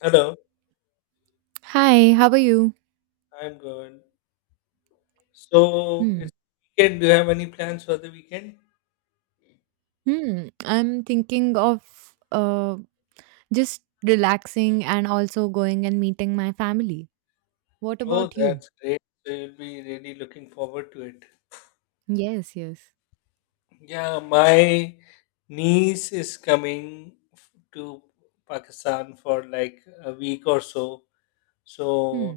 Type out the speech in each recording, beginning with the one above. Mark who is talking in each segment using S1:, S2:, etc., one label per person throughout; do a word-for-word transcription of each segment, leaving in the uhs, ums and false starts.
S1: Hello,
S2: Hi, how are you?
S1: I'm good. So
S2: Hmm.
S1: it's weekend. Do you have any plans for the weekend?
S2: Hmm, I'm thinking of uh, just relaxing and also going and meeting my family. What
S1: Oh,
S2: about you?
S1: that's great. So you'll be really looking forward to it.
S2: Yes, yes.
S1: Yeah, my niece is coming f- to Pakistan for like a week or so. So
S2: Hmm.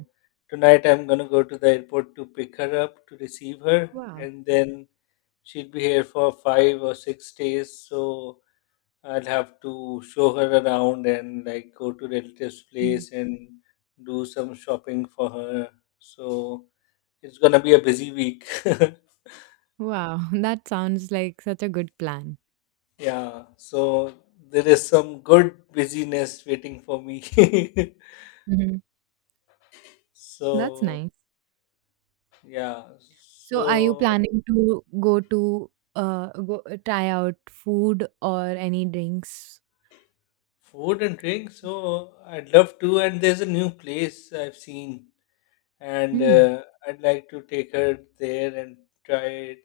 S1: tonight I'm gonna go to the airport to pick her up to receive her,
S2: Wow.
S1: and then she'll be here for five or six days. So I'll have to show her around and like go to relatives'
S2: Mhm.
S1: place and do some shopping for her. So it's gonna be a busy week.
S2: Wow, that sounds like such a good plan.
S1: Yeah, so there is some good busyness waiting for me.
S2: Hmm. That's
S1: So
S2: nice.
S1: yeah,
S2: So, are you
S1: so
S2: planning to go to uh go try out food or any drinks?
S1: food and drink. So I'd love to, and there's a new place I've seen, and
S2: Hmm.
S1: uh, I'd like to take her there and try it,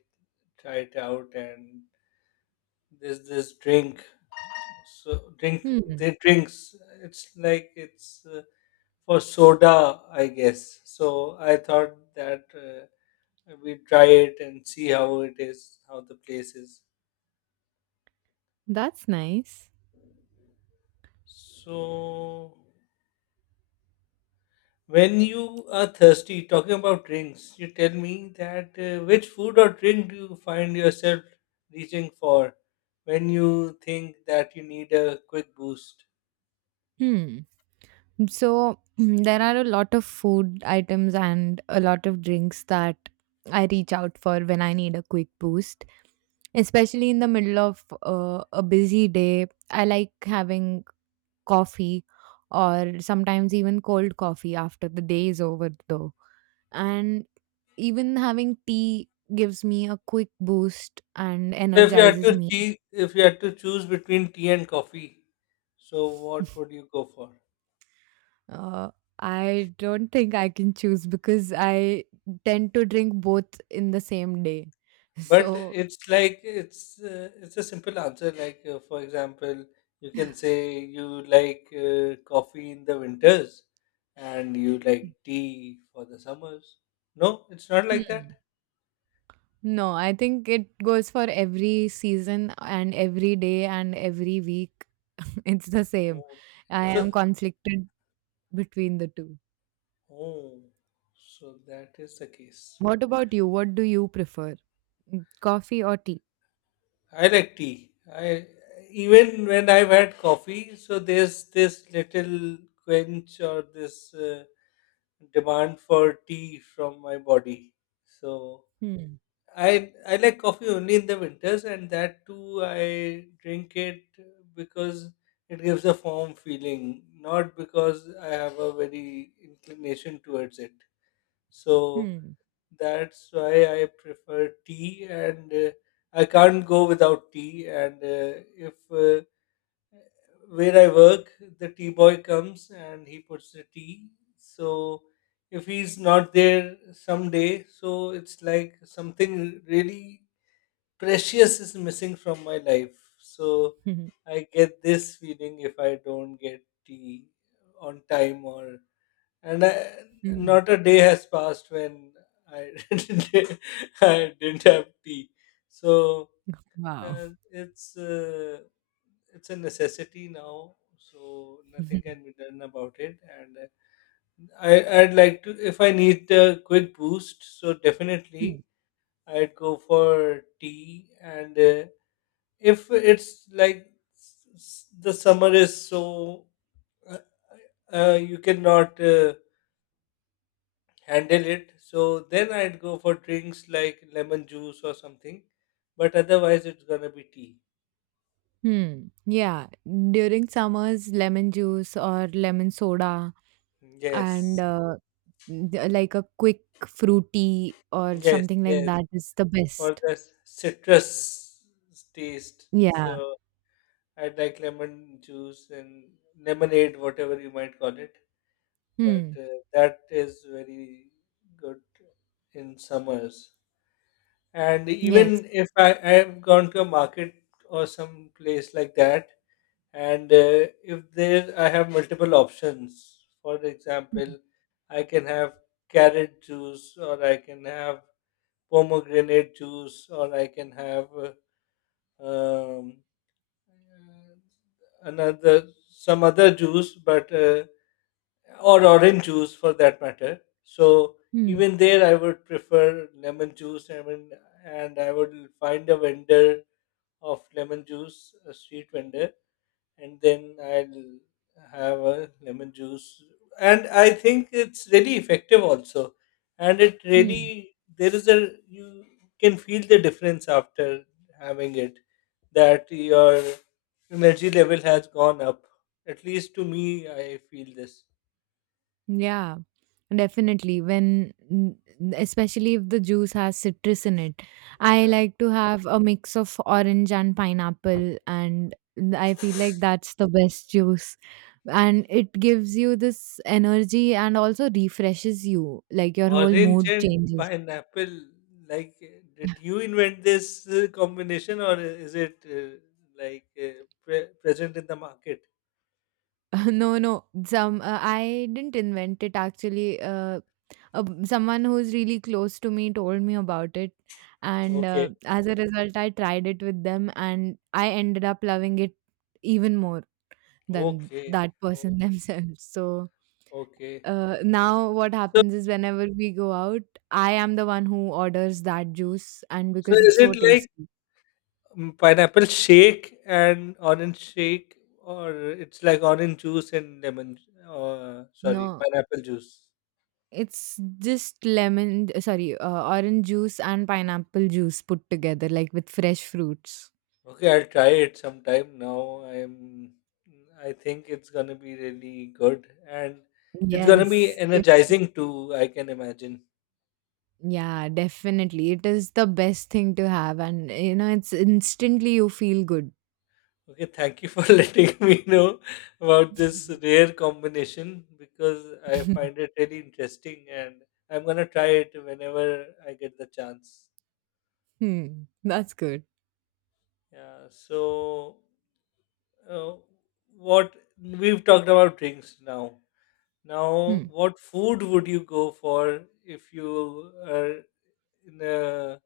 S1: try it out. And there's this drink So drink
S2: Hmm.
S1: they drinks. It's like it's uh, for soda, I guess. So I thought that uh, we try it and see how it is, how the place is.
S2: That's nice.
S1: So when you are thirsty, talking about drinks, you tell me that uh, which food or drink do you find yourself reaching for when you think that you need a quick boost?
S2: Hmm. So mm, there are a lot of food items and a lot of drinks that I reach out for when I need a quick boost, especially in the middle of uh, a busy day. I like having coffee or sometimes even cold coffee after the day is over, though. And even having tea gives me a quick boost and
S1: So if you had
S2: energizes
S1: to
S2: me.
S1: chee if you had to choose between tea and coffee, so what would you go for?
S2: Uh, I don't think I can choose because I tend to drink both in the same day.
S1: But
S2: So.
S1: it's like it's uh, it's a simple answer. Like uh, for example, you can say you like uh, coffee in the winters, and you like tea for the summers. No, it's not like that.
S2: Hmm. No, I think it goes for every season and every day and every week. It's the same.
S1: Oh,
S2: I
S1: so
S2: am conflicted between the two.
S1: oh, so that is the case.
S2: What about you? What do you prefer? Mm, Coffee or tea?
S1: I like tea. I even when I've had coffee, so there's this little quench or this uh, demand for tea from my body. So
S2: Hmm.
S1: I I like coffee only in the winters, and that too I drink it because it gives a warm feeling, not because I have a very inclination towards it. So
S2: Hmm.
S1: that's why I prefer tea, and uh, I can't go without tea. And uh, if uh, where I work, the tea boy comes and he puts the tea. So if he's not there someday, so it's like something really precious is missing from my life. So I get this feeling if I don't get tea on time or and I,
S2: Hmm.
S1: not a day has passed when I didn't- I didn't have tea. So
S2: Wow.
S1: uh, it's uh, it's a necessity now. So nothing can be done about it. And uh, I I'd like to if I need a quick boost. So definitely I'd go for tea. And uh, if it's like s- s- the summer is so uh, uh, you cannot. Uh, handle it. So then I'd go for drinks like lemon juice or something. But otherwise, it's gonna be tea.
S2: Hmm. Yeah. During summers, lemon juice or lemon soda and
S1: Yes,
S2: uh, d- like a quick fruity or
S1: yes,
S2: something like
S1: yes.
S2: that is the
S1: For
S2: best.
S1: the s- citrus taste, so
S2: Yeah.
S1: I'd like lemon juice and lemonade, whatever you might call it. But
S2: Hmm.
S1: uh, that is very good in summers. And
S2: Yes.
S1: even if I, I have gone to a market or some place like that and uh, if there I have multiple options for
S2: Hmm.
S1: example I can have carrot juice or I can have pomegranate juice or I can have uh, um, another some other juice but uh, or orange juice for that matter so
S2: Hmm.
S1: even there I would prefer lemon juice I mean and I would find a vendor of lemon juice a street vendor and then I'll have a lemon juice. And I think it's really effective also. And it
S2: Hmm.
S1: really there is a you can feel the difference after having it that your energy level has gone up. At least to me, I feel this.
S2: Yeah. Definitely, when especially if the juice has citrus in it. I
S1: Yeah.
S2: like to have a mix of orange and pineapple, and I feel like that's the best juice. And it gives you this energy and also refreshes you, like your whole
S1: Orange
S2: mood
S1: and
S2: changes.
S1: pineapple, like, uh, did you invent this uh, combination or is it uh, like uh, pre- present in the market?
S2: No, no, some uh, I didn't invent it actually. Uh, uh, someone who's really close to me told me about it and uh,
S1: Okay.
S2: as a result I tried it with them and I ended up loving it even more than
S1: Okay,
S2: that person
S1: okay,
S2: themselves. So
S1: okay.
S2: uh, now what
S1: So,
S2: happens is whenever we go out I am the one who orders that juice, and
S1: so
S2: because
S1: is
S2: it's so
S1: it like
S2: tasty.
S1: mm, pineapple shake and orange shake, or it's like orange juice and lemon? Uh, sorry,
S2: No,
S1: pineapple juice.
S2: it's just lemon, sorry, uh, orange juice and pineapple juice put together like with fresh fruits.
S1: Okay, I'll try it sometime now. I'm, I think it's gonna be really good, and it's gonna be
S2: Yes.
S1: energizing too. I can imagine.
S2: Yeah, definitely. It is the best thing to have, and you know, it's instantly you feel good.
S1: Okay, thank you for letting me know about this rare combination because I find it really interesting and I'm gonna try it whenever I get the chance.
S2: Hmm. That's good.
S1: Yeah, so uh, what we've talked about drinks now. Now,
S2: Hmm.
S1: what food would you go for if you are in a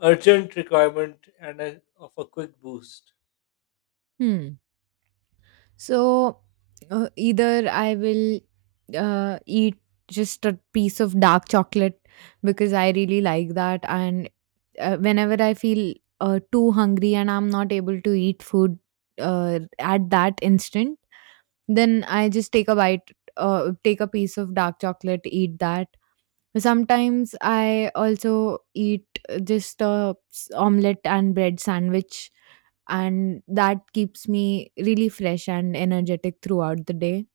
S1: urgent requirement and a, of a quick boost?
S2: Hmm. So uh, either I will uh, eat just a piece of dark chocolate because I really like that, and uh, whenever I feel uh, too hungry and I'm not able to eat food uh, at that instant, then I just take a bite, uh, take a piece of dark chocolate, eat that. Sometimes I also eat just a s- omelette and bread sandwich, and that keeps me really fresh and energetic throughout the day.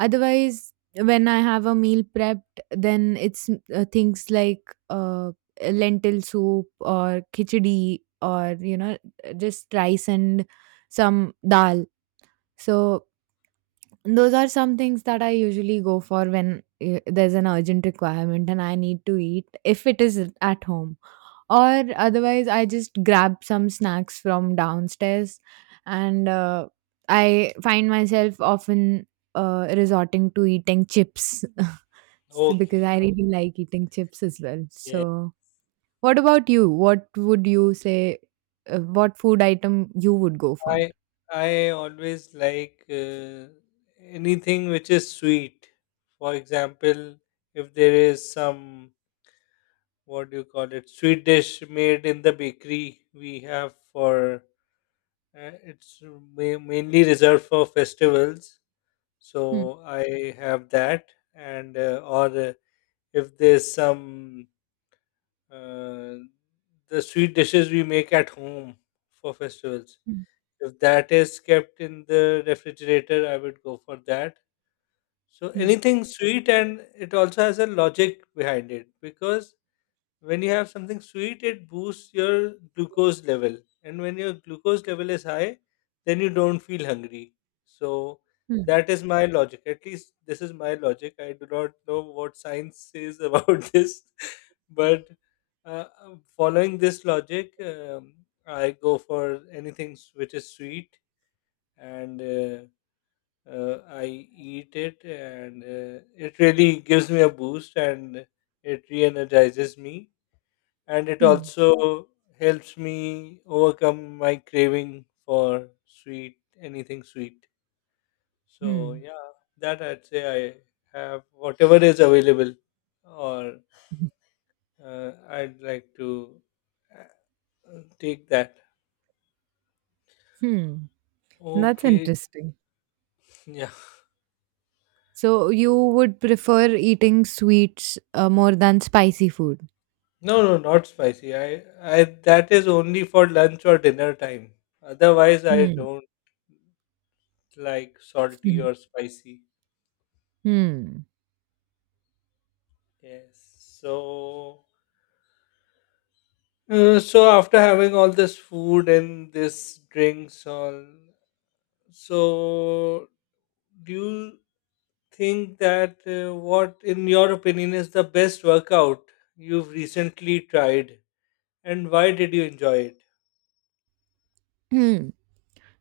S2: Otherwise, when I have a meal prepped, then it's uh, things like uh, lentil soup or khichdi, or you know just rice and some dal. So those are some things that I usually go for when uh, there's an urgent requirement and I need to eat if it is at home. Or otherwise, I just grab some snacks from downstairs and uh, I find myself often uh, resorting to eating chips so- because
S1: Okay,
S2: I really like eating chips as well.
S1: okay.
S2: So, what about you? What would you say? Uh, what food item you would go for?
S1: I I always like uh, anything which is sweet. For example, if there is some what do you call it sweet dish made in the bakery, we have for uh, it's ma- mainly reserved for festivals.
S2: Hmm.
S1: So I have that, and uh, or uh, if there's some uh, the sweet dishes we make at home for festivals.
S2: Hmm.
S1: If that is kept in the refrigerator, I would go for that. So
S2: Hmm.
S1: anything sweet, and it also has a logic behind it because when you have something sweet, it boosts your glucose level, and when your glucose level is high, then you don't feel hungry. So that is my logic. At least this is my logic. I do not know what science says about this, but uh, following this logic, um, I go for anything s- which is sweet and uh, uh, I eat it, and uh, it really gives me a boost and it re energizes me. And it
S2: Hmm.
S1: also helps me overcome my craving for sweet, anything sweet. So,
S2: Hmm.
S1: yeah, that I'd say I have whatever is available, or
S2: Hmm.
S1: uh, I'd like to uh, take that.
S2: Hmm. That's
S1: Okay,
S2: interesting.
S1: yeah.
S2: So you would prefer eating sweets uh, more than spicy food.
S1: No, no, not spicy. I, I that is only for lunch or dinner time. Otherwise, I
S2: Hmm.
S1: don't like salty
S2: Mhm.
S1: or spicy.
S2: Hmm.
S1: Yes. So, uh, so after having all this food and this drinks, all, so do you think that uh, what, in your opinion, is the best workout you've recently tried, and why did you enjoy it?
S2: Hmm.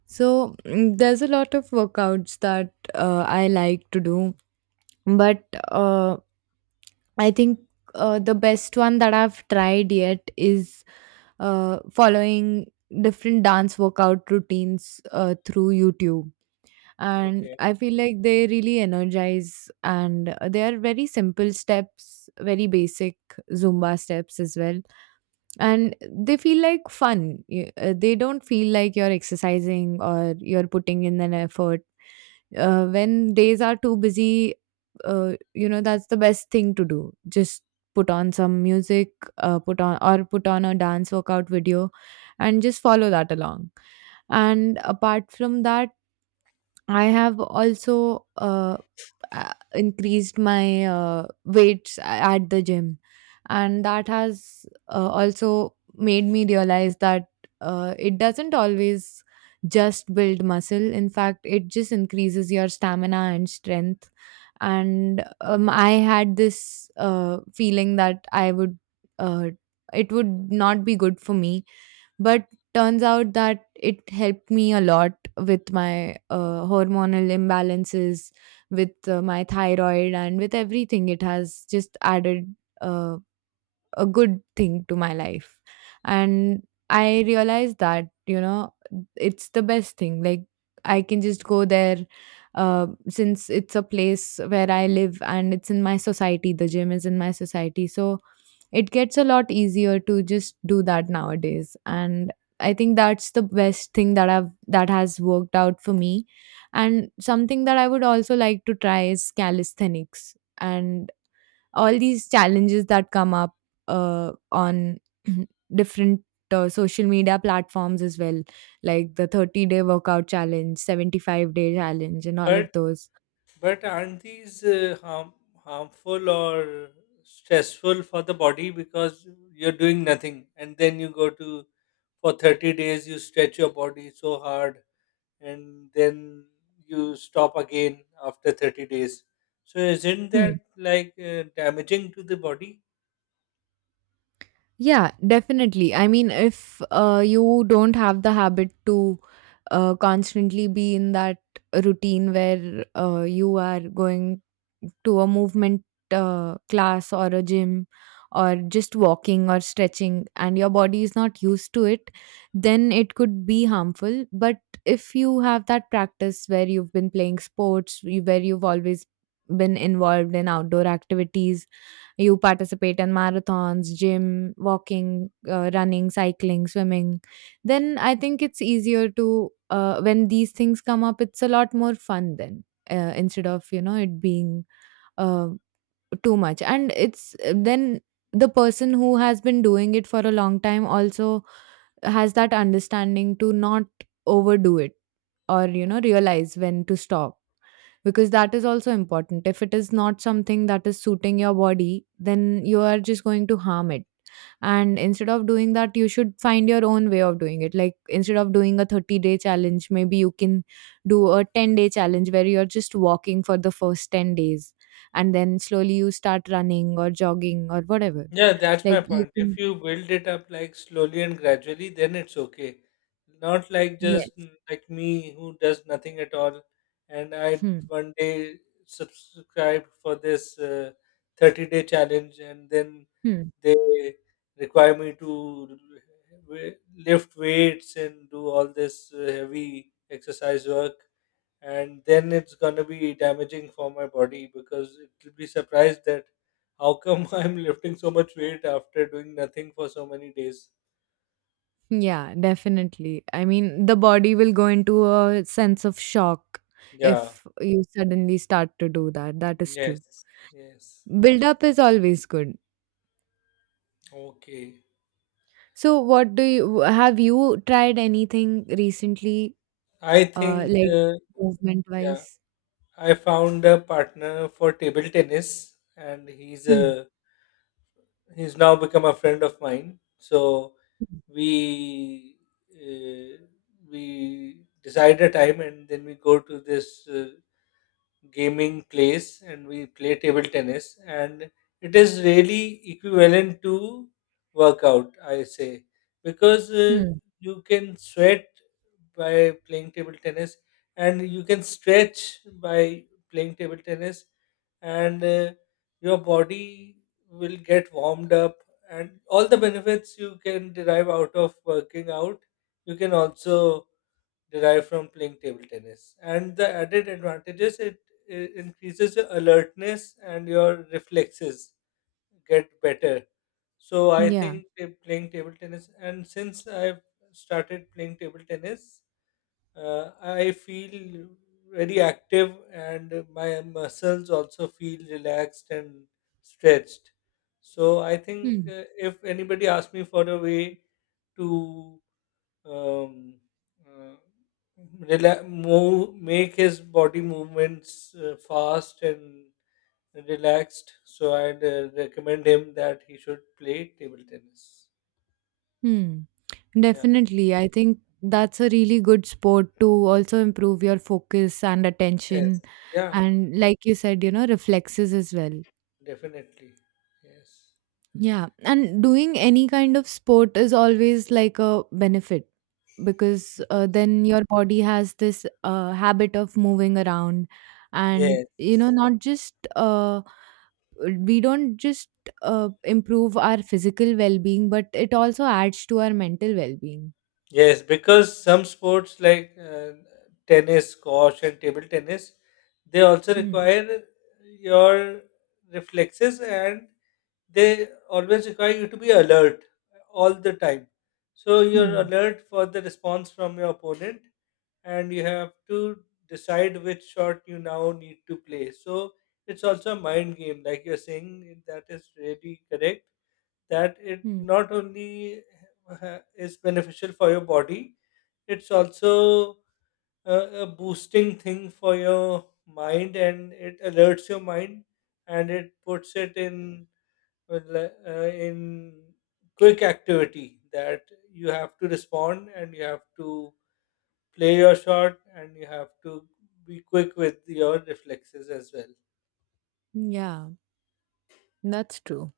S2: So mm, there's a lot of workouts that uh, I like to do, but uh, I think uh, the best one that I've tried yet is uh, following different dance workout routines uh, through YouTube. And
S1: Okay.
S2: I feel like they really energize, and uh, they are very simple steps, very basic Zumba steps as well, and they feel like fun. Y- uh, they don't feel like you're exercising or you're putting in an effort. Uh, when days are too busy, uh, you know that's the best thing to do. Just put on some music, uh, put on or put on a dance workout video and just follow that along. And apart from that, I have also uh, uh, increased my uh, weights at the gym, and that has uh, also made me realize that uh, it doesn't always just build muscle, in fact it just increases your stamina and strength. And um, I had this uh, feeling that I would uh, it would not be good for me, but turns out that it helped me a lot with my uh, hormonal imbalances, with uh, my thyroid and with everything. It has just added Uh, a good thing to my life, and I realized that, you know it's the best thing. Like, I can just go there, uh, since it's a place where I live and it's in my society, the gym is in my society. So it gets a lot easier to just do that nowadays, and I think that's the best thing that i've that has worked out for me. And something that I would also like to try is calisthenics, and all these challenges that come up uh, on different uh, social media platforms as well, like the thirty day workout challenge, seventy-five day challenge, and all of
S1: but.
S2: those.
S1: But aren't these uh, harm, harmful or stressful for the body because you're doing nothing and then you go to for thirty days you stretch your body so hard and then you stop again after thirty days. So isn't
S2: Hmm.
S1: that like uh, damaging to the body?
S2: Yeah, definitely. I mean, if uh, you don't have the habit to uh, constantly be in that routine where uh, you are going to a movement uh, class or a gym, or just walking or stretching, and your body is not used to it, then it could be harmful. But if you have that practice where you've been playing sports, you- where you've always been involved in outdoor activities, you participate in marathons, gym, walking, uh, running, cycling, swimming. Then I think it's easier to, uh, when these things come up, it's a lot more fun then. Uh, instead of, you know it being uh, too much, and it's then the person who has been doing it for a long time also has that understanding to not overdo it, or you know realize when to stop, because that is also important. If it is not something that is suiting your body, then you are just going to harm it. And instead of doing that, you should find your own way of doing it. Like, instead of doing a thirty day challenge, maybe you can do a ten day challenge where you're just walking for the first ten days, and then slowly you start running or jogging or whatever.
S1: Yeah, that's my
S2: Like you
S1: point. If
S2: can,
S1: you build it up like slowly and gradually, then it's okay. Not like just
S2: yes.
S1: mm, like me who does nothing at all, and I
S2: Hmm.
S1: one day subscribed for this uh, thirty day challenge, and then
S2: Hmm.
S1: they require me to w- lift weights and do all this uh, heavy exercise work and then it's gonna be damaging for my body because it'll be surprised that how come I'm lifting so much weight after doing nothing for so many days.
S2: Yeah, definitely. I mean, the body will go into a sense of shock
S1: Yeah.
S2: if you suddenly start to do that. That is true.
S1: Yes. Yes.
S2: Build up is always good.
S1: Okay.
S2: So, what do you have you tried anything recently,
S1: I
S2: uh,
S1: think
S2: like
S1: uh,
S2: movement
S1: yeah,
S2: wise?
S1: I found a partner for table tennis, and he's
S2: Hmm.
S1: a he's now become a friend of mine. So we uh, we decide a time, and then we go to this uh, gaming place and we play table tennis and it is really equivalent to workout I say because uh,
S2: Hmm.
S1: you can sweat by playing table tennis and you can stretch by playing table tennis and uh, your body will get warmed up and all the benefits you can derive out of working out you can also derived from playing table tennis. And the added advantages it, it increases your alertness and your reflexes get better. So I
S2: Yeah.
S1: think ta- playing table tennis, and since I've started playing table tennis, uh, I feel very active and my muscles also feel relaxed and stretched. So I think
S2: Hmm.
S1: uh, if anybody asks me for a way to um, uh, rela- move, make his body movements uh, fast and relaxed. So I'd uh, recommend him that he should play table tennis.
S2: Hmm.
S1: Yeah.
S2: Definitely. I think that's a really good sport to also improve your focus and
S1: Yes.
S2: attention.
S1: Yeah.
S2: And like you said, you know, reflexes as well.
S1: Definitely. Yes.
S2: Yeah, and doing any kind of sport is always like a benefit, because uh, then your body has this uh, habit of moving around. And
S1: Yes.
S2: you know not just uh, we don't just uh, improve our physical well-being, but it also adds to our mental well-being.
S1: Yes, because some sports like uh, tennis, squash, and table tennis, they also
S2: Hmm.
S1: require your reflexes and they always require you to be alert all the time. So you're
S2: Hmm.
S1: alert for the response from your opponent and you have to decide which shot you now need to play. So it's also a mind game, like you're saying, that is really correct. That it
S2: Hmm.
S1: not only uh, is beneficial for your body it's also a, a boosting thing for your mind and it alerts your mind and it puts it in uh, le- uh, in quick activity that you have to respond and you have to play your shot and you have to be quick with your reflexes as well
S2: Yeah, that's true.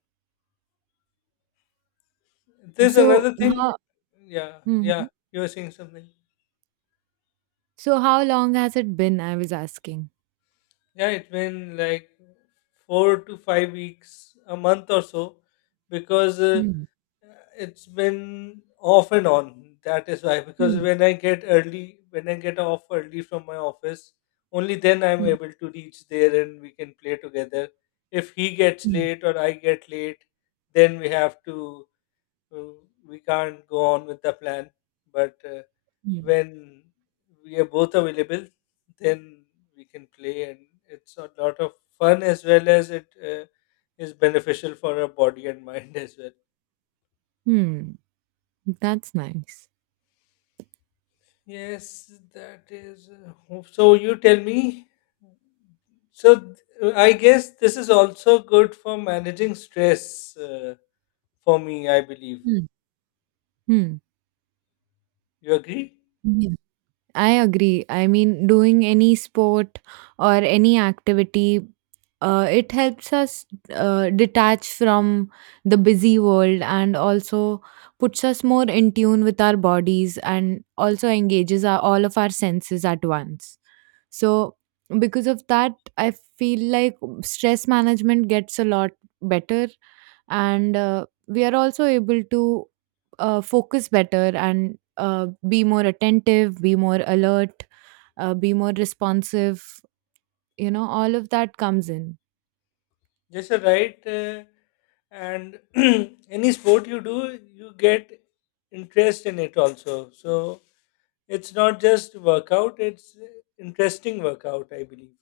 S1: there's
S2: So
S1: another thing
S2: how?
S1: yeah
S2: Hmm, hmm.
S1: yeah you were saying something
S2: So how long has it been? I was asking.
S1: yeah it's been like four to five weeks a month or so because uh,
S2: Hmm.
S1: Uh, It's been off and on. That is why, because
S2: Hmm.
S1: when I get early, when I get off early from my office, only then I'm able to reach there and we can play together. If he gets
S2: Hmm.
S1: late or I get late, then we have to, uh, we can't go on with the plan. But uh,
S2: Hmm.
S1: when we are both available, then we can play, and it's a lot of fun as well as it uh, is beneficial for our body and mind as well.
S2: Hmm, that's nice.
S1: Yes, that is. uh, So you tell me. So th- I guess this is also good for managing stress uh, for me, I believe.
S2: Hmm, hmm.
S1: You agree?
S2: Yeah. I agree. I mean, doing any sport or any activity, uh, it helps us uh, detach from the busy world, and also puts us more in tune with our bodies, and also engages our, all of our senses at once. So, because of that, I feel like stress management gets a lot better, and uh, we are also able to uh, focus better, and uh, be more attentive, be more alert, uh, be more responsive, you know all of that comes in.
S1: Yes, you're right. Uh, and any sport you do, you get interest in it also. So it's not just workout, it's uh, interesting workout, I believe.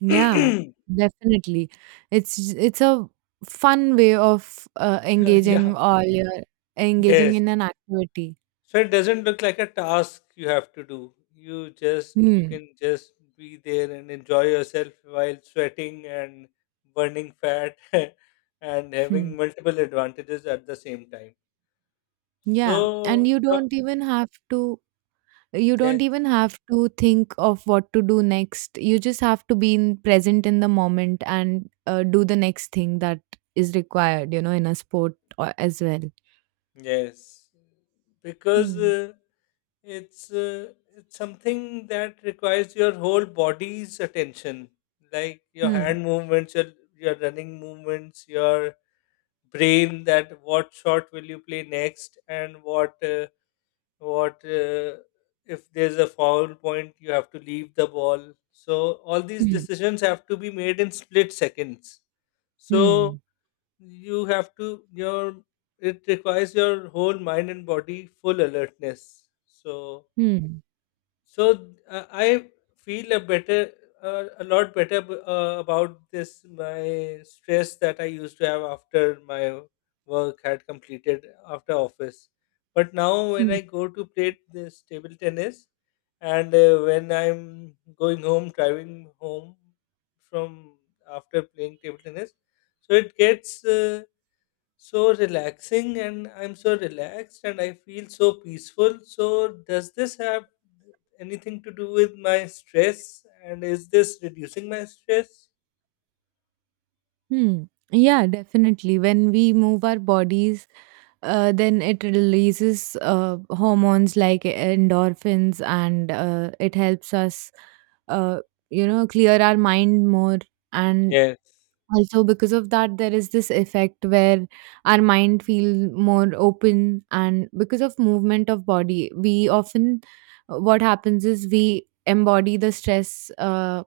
S2: Yeah, definitely. It's it's a fun way of uh, engaging
S1: yeah.
S2: all your engaging
S1: Yes.
S2: in an activity.
S1: So it doesn't look like a task you have to do. You just you
S2: Hmm.
S1: can just be there and enjoy yourself while sweating and burning fat and
S2: Hmm.
S1: having multiple advantages at the same time.
S2: Yeah, and
S1: So
S2: you
S1: doc-
S2: don't even have to, you
S1: yes,
S2: don't even have to think of what to do next. You just have to be in, present in the moment, and uh, do the next thing that is required, you know, in a sport or, as well.
S1: yes, because
S2: Hmm.
S1: uh, it's uh, it's something that requires your whole body's attention, like your
S2: Hmm.
S1: hand movements, your your running movements, your brain that what shot will you play next and what uh, what uh, if there's a foul point you have to leave the ball so all these
S2: Hmm.
S1: decisions have to be made in split seconds so
S2: Hmm.
S1: you have to your it requires your whole mind and body full alertness so
S2: Hmm.
S1: so uh, I feel a better, uh, a lot better ab- uh, about this. My stress that I used to have after my work had completed after office, but now when
S2: Hmm.
S1: I go to play this table tennis, and uh, when I'm going home, driving home from after playing table tennis, so it gets. Uh, so relaxing, and I'm so relaxed, and I feel so peaceful. So, does this have anything to do with my stress? And is this reducing my stress?
S2: Hmm. Yeah, definitely. When we move our bodies, uh, then it releases uh, hormones like endorphins, and uh, it helps us, uh, you know, clear our mind more. And
S1: Yes.
S2: also, because of that, there is this effect where our mind feel more open, and because of movement of body, we often what happens is we embody the stress, uh,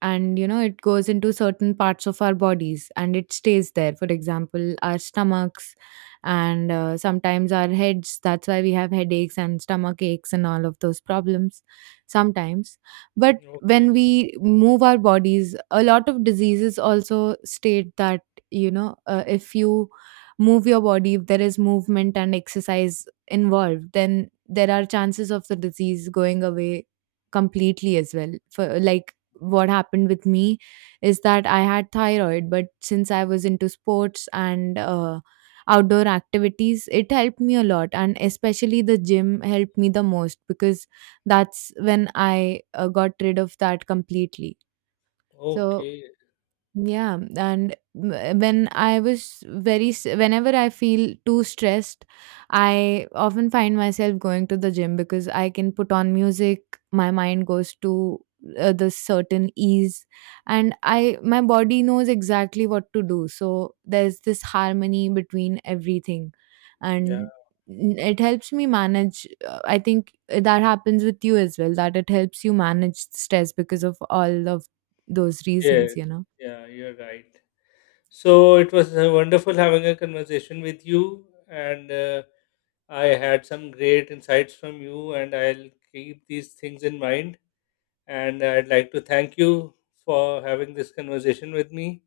S2: and you know it goes into certain parts of our bodies, and it stays there, for example our stomachs, and uh, sometimes our heads. That's why we have headaches and stomach aches and all of those problems sometimes. But when
S1: Okay.
S2: we move our bodies, a lot of diseases also state that, you know uh, if you move your body, if there is movement and exercise involved, then there are chances of the disease going away completely as well. For like what happened with me is that I had thyroid, but since I was into sports and uh, outdoor activities, it helped me a lot. And especially the gym helped me the most, because that's when I uh, got rid of that completely. So
S1: Okay,
S2: yeah, and w- when I was very, s- whenever I feel too stressed, I often find myself going to the gym, because I can put on music, my mind goes to uh, the certain ease, and I, my body knows exactly what to do. So there's this harmony between everything,
S1: yeah,
S2: and n- it helps me manage. uh, I think that happens with you as well, that it helps you manage stress because of all of those
S1: Yes.
S2: reasons, you know.
S1: yeah, you're right. So, it was uh, wonderful having a conversation with you, and uh, I had some great insights from you, and I'll keep these things in mind. And I'd like to thank you for having this conversation with me.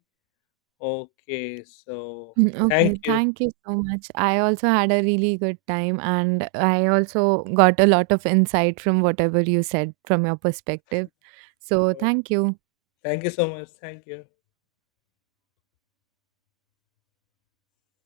S1: Okay, so
S2: Mm,
S1: thank
S2: Okay,
S1: you.
S2: thank you so much. I also had a really good time, and I also got a lot of insight from whatever you said from your perspective. So,
S1: Uh,
S2: thank you.
S1: Thank you so much. Thank you.